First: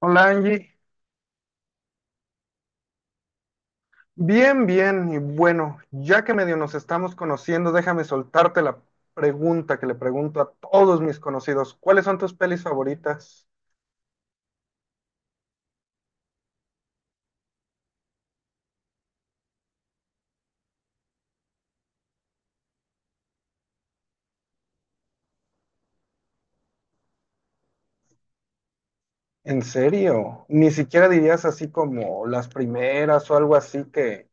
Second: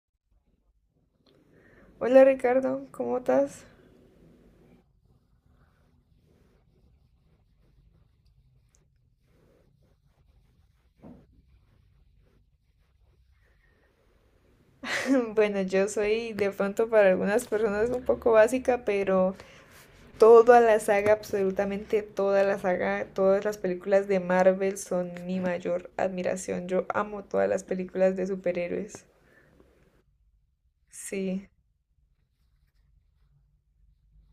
Hola Angie, Hola Ricardo, ¿cómo estás? bien, bien, y bueno, ya que medio nos estamos conociendo, déjame soltarte la pregunta que le pregunto a todos mis conocidos. ¿Cuáles son tus pelis favoritas? Bueno, yo soy de pronto para algunas personas un poco básica, pero toda la saga, absolutamente toda la saga, todas las películas de Marvel son mi mayor admiración. Yo amo todas las películas de superhéroes. ¿En serio? Ni siquiera dirías Sí. así como las primeras o algo así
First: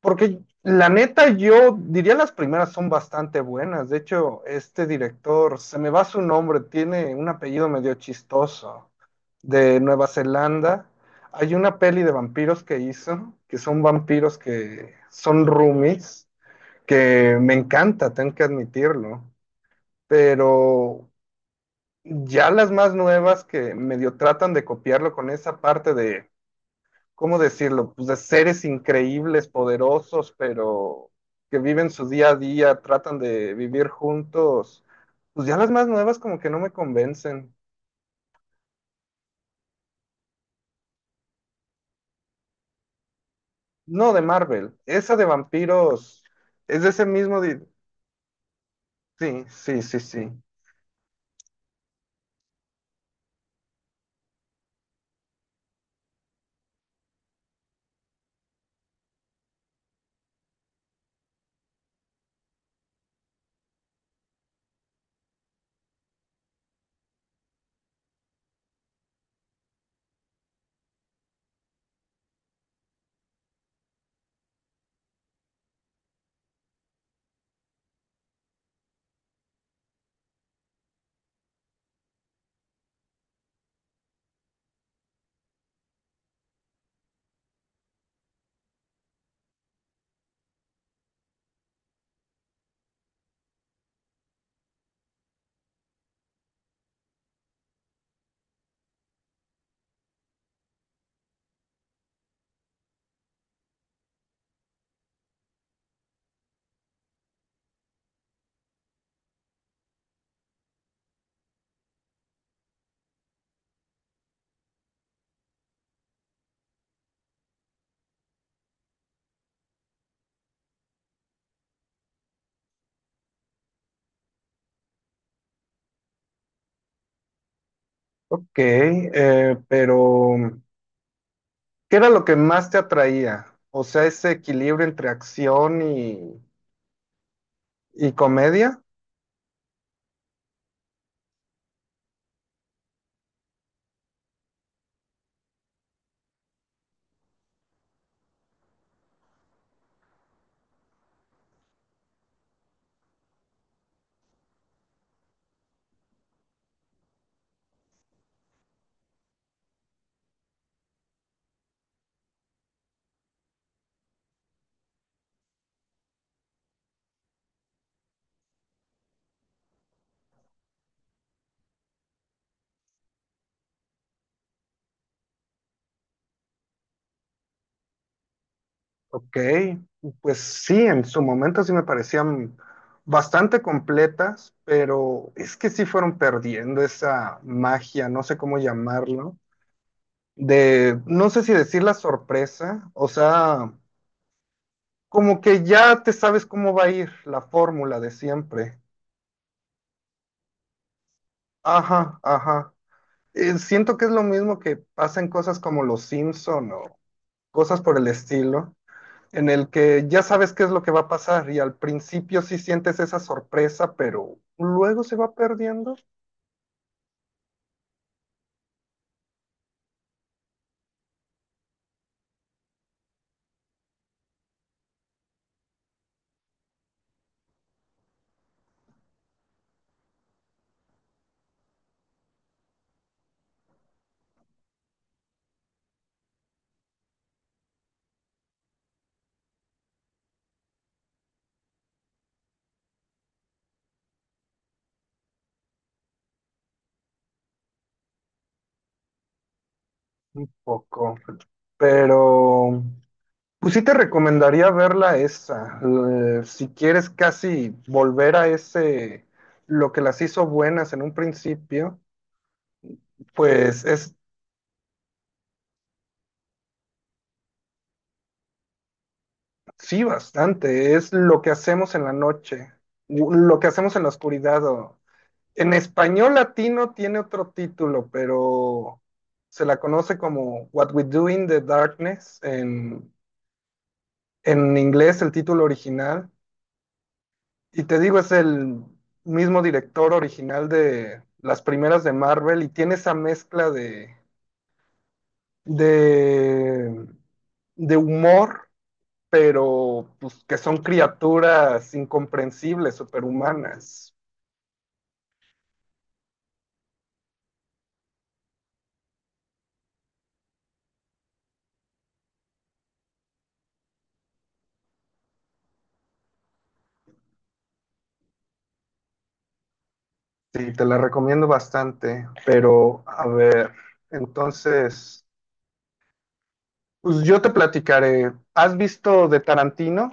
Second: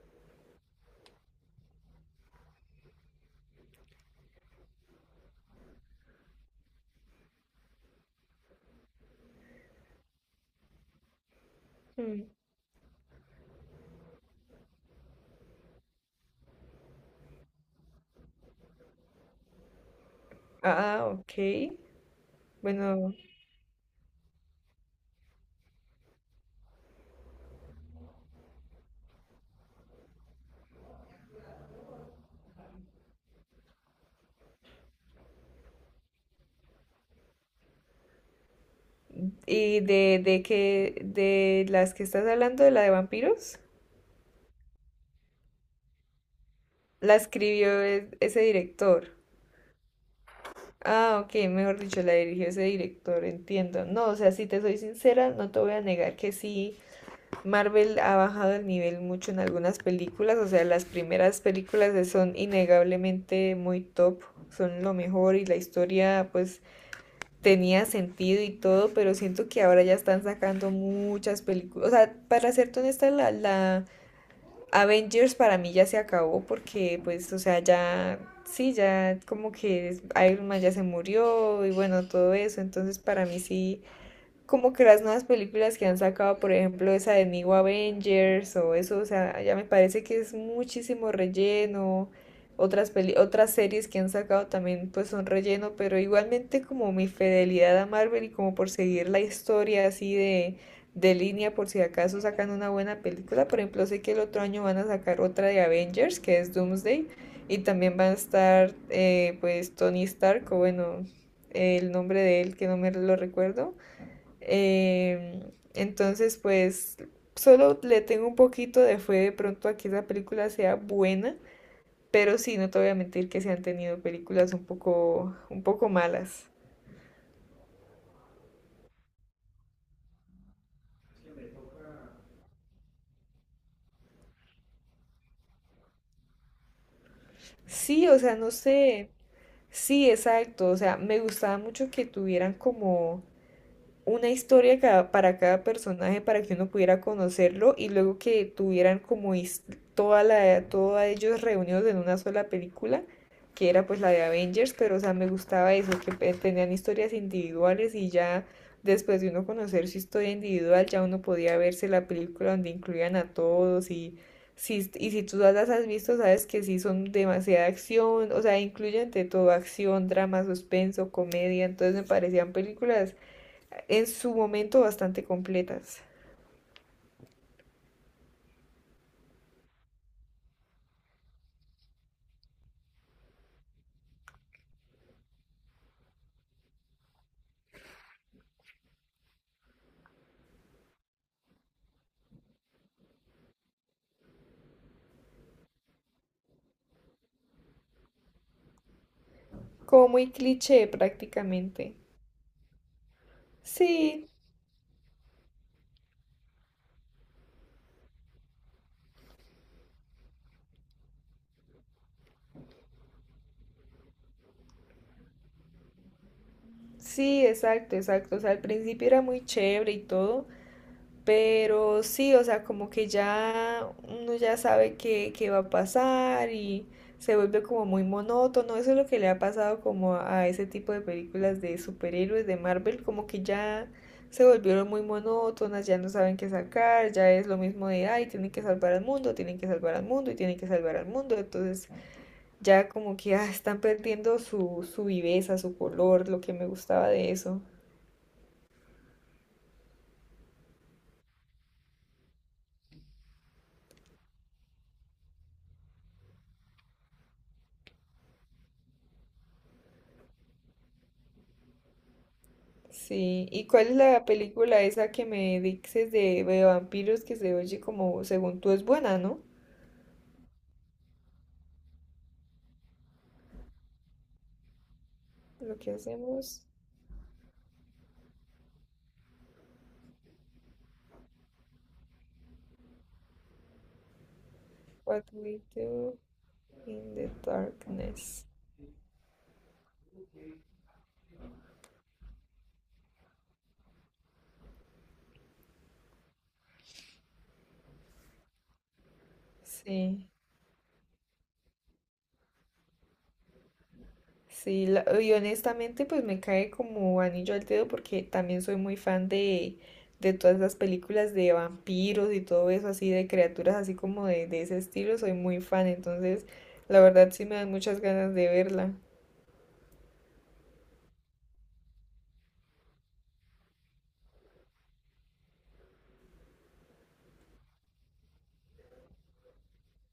porque la neta, yo diría las primeras son bastante buenas. De hecho, este director, se me va su nombre, tiene un apellido medio chistoso, de Nueva Zelanda. Hay una peli de Mm. vampiros que hizo, que son vampiros que son roomies, que me encanta, tengo que admitirlo. Ah, Pero ok. ya las más Bueno, nuevas que medio tratan de copiarlo con esa parte de ¿cómo decirlo? Pues de seres increíbles, poderosos, pero que viven su día a día, tratan de vivir juntos. Pues ya las más nuevas como que no me convencen. ¿y de qué, de las que estás hablando, de la de vampiros? No, de Marvel. Esa de vampiros es de ese La mismo... escribió ese director. Sí, sí, sí, sí. Ah, ok, mejor dicho, la dirigió ese director, entiendo. No, o sea, si te soy sincera, no te voy a negar que sí, Marvel ha bajado el nivel mucho en algunas películas, o sea, las primeras películas de- son innegablemente muy top, son lo mejor y la historia pues tenía sentido y todo, pero siento que ahora ya están sacando muchas películas, o sea, para serte honesta, la Avengers para mí ya se acabó porque, pues, o sea, ya, sí, ya como que Iron Man ya se murió y bueno, todo eso. Entonces, para mí sí, como que las nuevas películas que han sacado, por ejemplo, esa de New Avengers o eso, o sea, ya me parece que es muchísimo relleno. Otras peli- otras series que han sacado también pues son relleno, pero igualmente como mi fidelidad a Marvel y como por seguir la historia así de línea por si acaso sacan una buena película. Por ejemplo, sé que el otro año van a sacar otra de Avengers, que es Doomsday, y también va a estar pues Tony Stark, o bueno, el nombre de él que no me lo recuerdo eh, entonces, pues solo le tengo un poquito de fe de pronto a que esa película sea buena, pero sí, no te voy a mentir que se han tenido películas un poco malas. Ok, pero ¿qué era lo que más te atraía? O sea, ese equilibrio entre acción Sí, y o sea, no comedia. sé. Sí, exacto. O sea, me gustaba mucho que tuvieran como una historia cada- para cada personaje para que uno pudiera conocerlo y luego que tuvieran como his- toda la, todos ellos reunidos en una sola película, que era pues la de Avengers, pero o sea, me gustaba eso, que pe- tenían historias individuales y ya después de uno conocer su historia individual, ya uno podía verse la película donde incluían a todos y si tú las has visto, sabes que sí son demasiada acción, o sea, incluyen de todo acción, drama, suspenso, comedia, entonces me parecían películas en su momento bastante completas. Ok, pues sí, en su momento sí me parecían bastante completas, pero es que sí fueron perdiendo esa magia, no sé cómo llamarlo, de, no sé si decir la sorpresa, o sea, como que ya te sabes cómo va a ir la fórmula de siempre. Como muy cliché prácticamente. Ajá, ajá. Siento que es lo Sí, mismo que pasa en cosas como Los Simpson o cosas por el estilo en el que ya sabes qué es lo que va a pasar y al principio sí sientes esa sorpresa, pero luego se va perdiendo un sí, exacto, exacto. O sea, al principio era muy chévere y todo. Pero sí, o sea, como que ya uno ya sabe qué, qué va a pasar y se vuelve como muy monótono. Eso es lo que le ha pasado como a ese tipo de películas de superhéroes de Marvel, como que ya se volvieron muy monótonas, ya no saben qué sacar, ya es lo mismo de, ay, tienen que salvar al mundo, tienen que salvar al mundo y tienen que salvar al mundo. Entonces ya como que ah, están perdiendo su, su viveza, su color, lo que me gustaba de eso. poco. Pero pues sí te recomendaría verla esa, si quieres casi volver a ese, lo que las hizo buenas en un principio, Sí, ¿y pues cuál es es, la película esa que me dices de vampiros que se oye como, según tú, es buena, ¿no? sí, bastante, es lo que hacemos en la noche, lo que hacemos en la oscuridad o en Lo que español hacemos, latino tiene otro título, pero se la conoce como What We Do in the Darkness en inglés, What el We título Do original. in the Y te digo, es Darkness. el mismo director original de las primeras de Marvel y tiene esa mezcla de, de humor, pero Sí, pues, que son criaturas incomprensibles, superhumanas. sí, la- y honestamente pues me cae como anillo al dedo porque también soy muy fan de todas las películas de vampiros y todo eso así, de criaturas así como de ese estilo, soy muy fan, entonces la verdad sí me dan muchas ganas de verla. Sí, te la recomiendo bastante, pero a ver, entonces... Pues yo te platicaré. ¿Has visto de Tarantino?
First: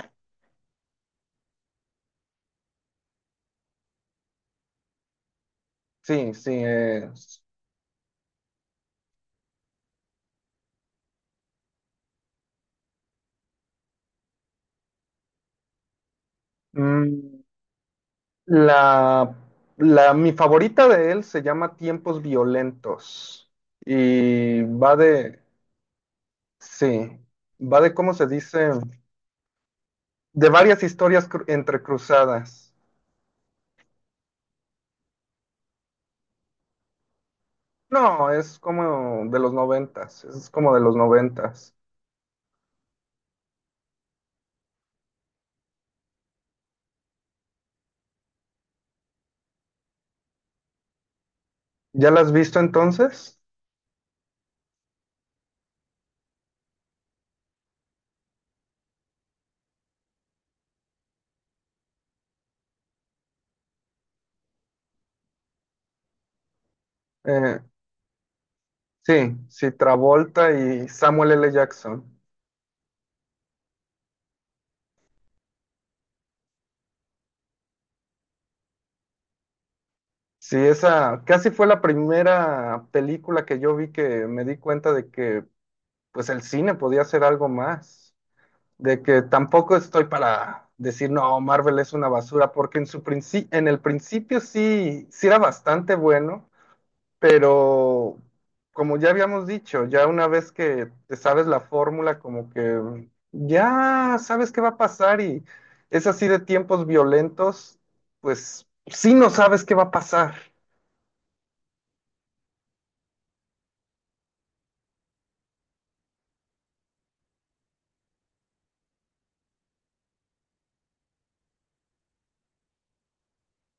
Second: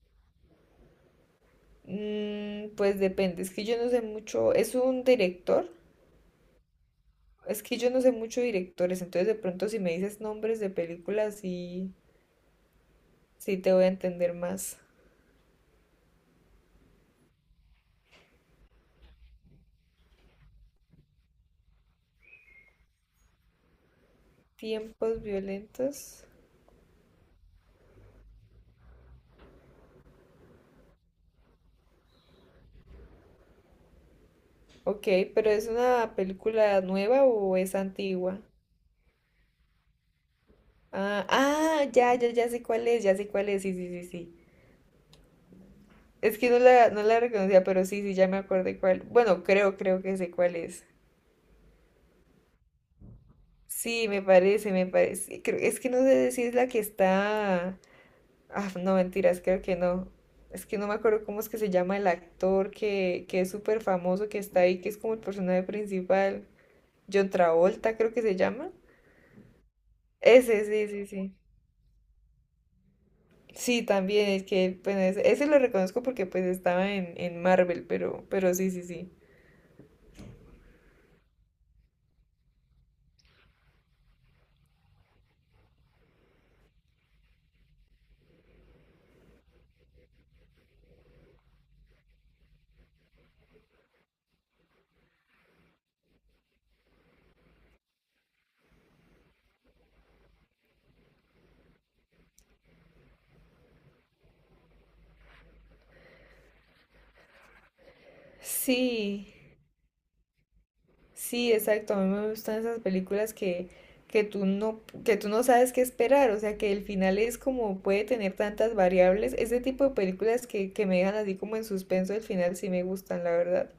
Mm, pues depende, es que yo no sé mucho, es un director, Sí, sí. Es que yo no sé mucho de directores, entonces de pronto si me dices nombres de películas sí, sí te voy a entender más. mm, la, mi favorita de él se llama Tiempos Violentos. Y va Tiempos de, violentos. sí, va de, ¿cómo se dice? De varias historias entrecruzadas. Ok, pero ¿es una película nueva o es No, antigua? es como de los noventas. Es como de los Ah, noventas. ah, ya, ya, ya sé cuál es, ya sé cuál es, sí, sí, sí, sí. Es que no la, no la reconocía, pero sí, sí, ya me acordé cuál. Bueno, creo, creo que sé cuál es. ¿Ya la has visto entonces? Sí, me parece, me parece. Creo, es que no sé si es la que está. Ah, no, mentiras, creo que no. Es que no me acuerdo cómo es que se llama el actor que es súper famoso, que está ahí, que es como el personaje principal. John Eh, Travolta, creo que se llama. sí, sí, Travolta Ese, y sí, sí, Samuel sí. L. Jackson. Sí, también, es que, bueno, ese lo reconozco porque pues estaba en Marvel, pero sí, sí, sí. Sí, esa casi fue la primera película que yo vi que me di cuenta de que pues el cine podía hacer algo más, de que tampoco estoy para decir no, Marvel es una basura, porque en su en el principio sí era bastante bueno, pero como ya habíamos dicho, ya una vez que te sabes la fórmula como que ya sabes qué va a pasar y es así de Tiempos Violentos, pues sí Sí, no sabes qué va a pasar. sí, exacto. A mí me gustan esas películas que, que tú no sabes qué esperar. O sea, que el final es como puede tener tantas variables. Ese tipo de películas que me dejan así como en suspenso el final sí me gustan, la verdad.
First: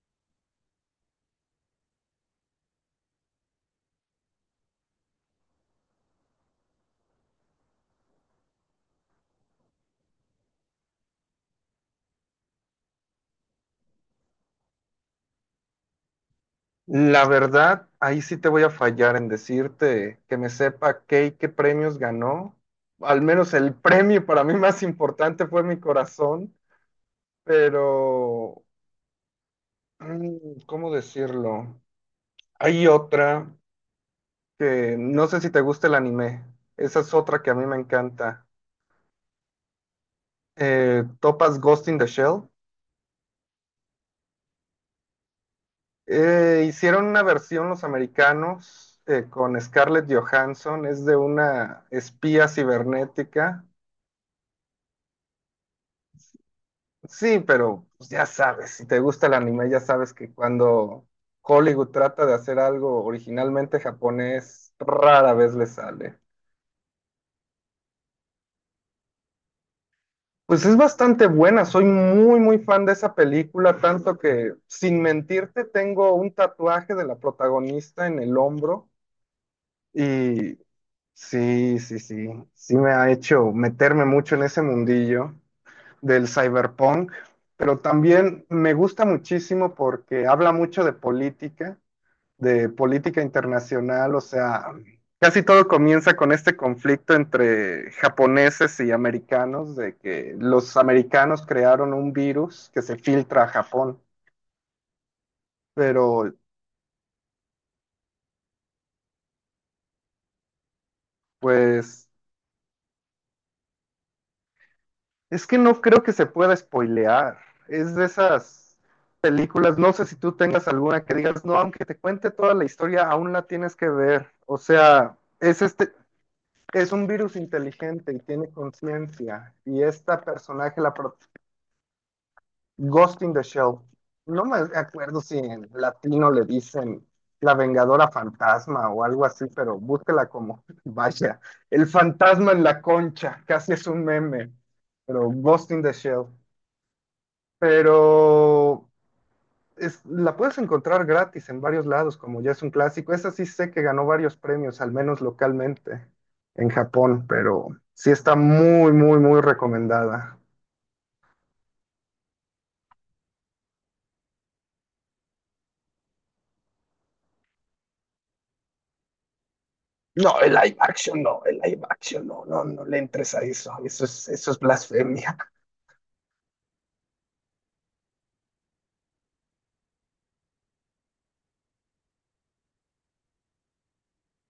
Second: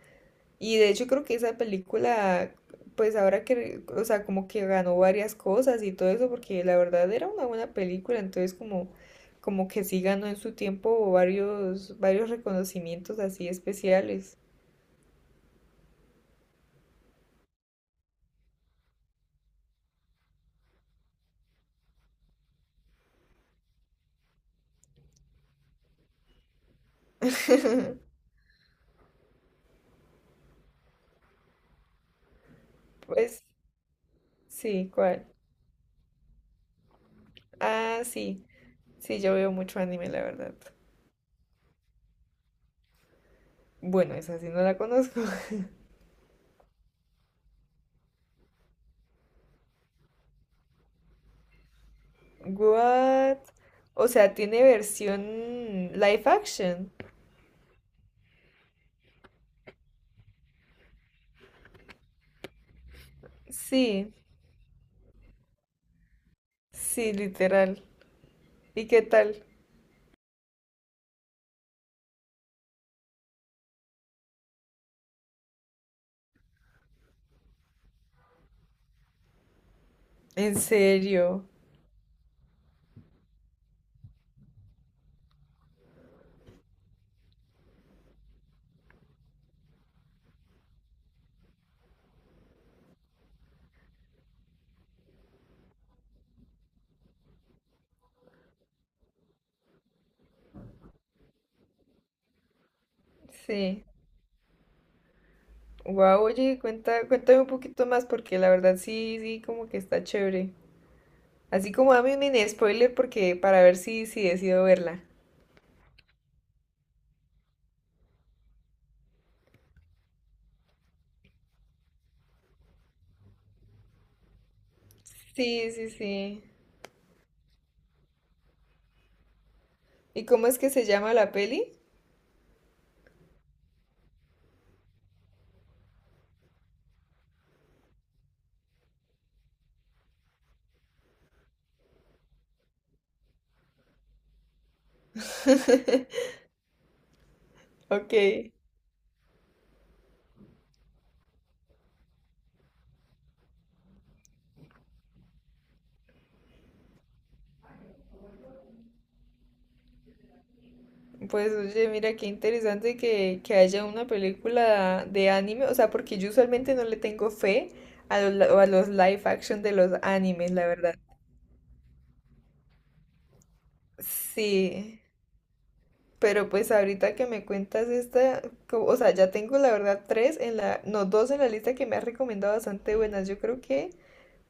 Y de hecho creo que esa película, pues ahora que, re- o sea, como que ganó varias cosas y todo eso, porque la verdad era una buena película. Entonces como, como que sí ganó en su tiempo varios, varios reconocimientos así especiales. La verdad, ahí sí te voy a fallar en decirte que me sepa qué y qué premios ganó. Al menos el premio para mí más importante fue mi corazón, pero ¿cómo decirlo? Hay Pues otra sí, que no ¿cuál? sé si te gusta el anime. Esa es otra que a mí me Ah, sí. encanta. Sí, yo veo mucho anime, la verdad. ¿Topas Ghost in the Shell? Bueno, esa sí no la conozco. Hicieron una versión los americanos con Scarlett Johansson. Es de una espía What? cibernética. O sea, tiene versión live action. Sí, pero pues, ya sabes, si te gusta el anime, ya sabes que cuando Hollywood trata de hacer algo originalmente Sí, japonés, rara vez le sale. sí, literal. ¿Y qué tal? Pues es bastante buena, soy muy, muy fan de esa película, tanto que, sin mentirte, tengo un tatuaje de la protagonista en el hombro y ¿En serio? sí, sí, sí, sí me ha hecho meterme mucho en ese mundillo del cyberpunk, pero también me gusta muchísimo porque habla mucho de política, de política internacional, o sea, casi todo comienza con este conflicto entre japoneses y americanos, de que los americanos crearon un virus que se filtra a Sí. Japón, Wow, pero oye, cuenta, cuéntame un poquito más porque la verdad sí, sí, como que está chévere. Así como pues dame un mini spoiler porque para ver si, si decido verla. es que no creo que se pueda spoilear, es de esas películas, no sé si tú tengas alguna que digas, no, aunque te cuente toda la historia, aún la tienes que ver, o sea, es Sí, sí, este, sí. es un virus inteligente y tiene conciencia. Y esta ¿Y cómo es que personaje, se la, llama la peli? Ghost in the Shell. No me acuerdo si en latino le dicen la Vengadora Fantasma o algo así, pero búsquela como, vaya, el fantasma en la concha, casi es un meme, pero Ghost in the Shell. Ok. Pero la puedes encontrar gratis en varios lados, como ya es un clásico. Esa sí sé que ganó varios premios, al menos localmente en Japón, pero sí está muy, muy, muy recomendada. Pues oye, mira qué interesante que haya una película de anime, o sea, porque yo usualmente no le tengo fe a los, li- a los live action de los No, animes, el la live verdad. action no, el live action no, no, no le entres a eso, eso es Sí, blasfemia. pero pues ahorita que me cuentas esta, co- o sea, ya tengo la verdad tres en la, no, dos en la lista que me has recomendado bastante buenas. Yo creo que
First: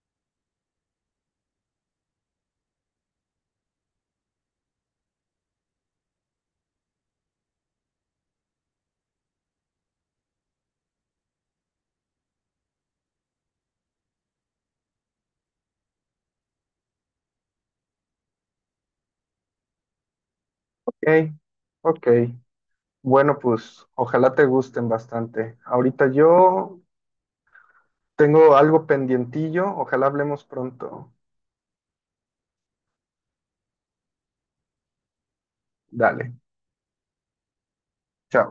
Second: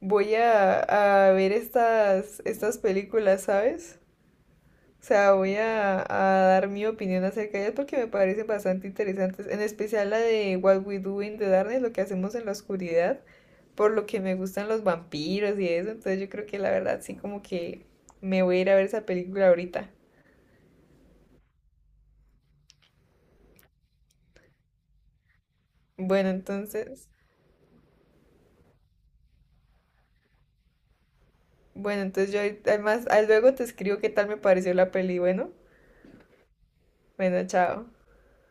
voy a ver estas, estas películas, ¿sabes? O sea, voy a dar mi opinión acerca de ellas porque me parecen bastante interesantes, en especial la de What We Do in the Darkness, lo que hacemos en la oscuridad, por lo que me gustan los vampiros y eso, entonces yo creo que la verdad sí como que me voy a ir a ver esa película ahorita. Ok, ok. Bueno, pues ojalá te gusten bastante. Ahorita Bueno, yo entonces, tengo algo pendientillo, ojalá hablemos pronto. bueno, entonces yo ahorita- además, ah, luego te escribo qué tal me pareció la peli, bueno, Dale, bueno, chao. chao.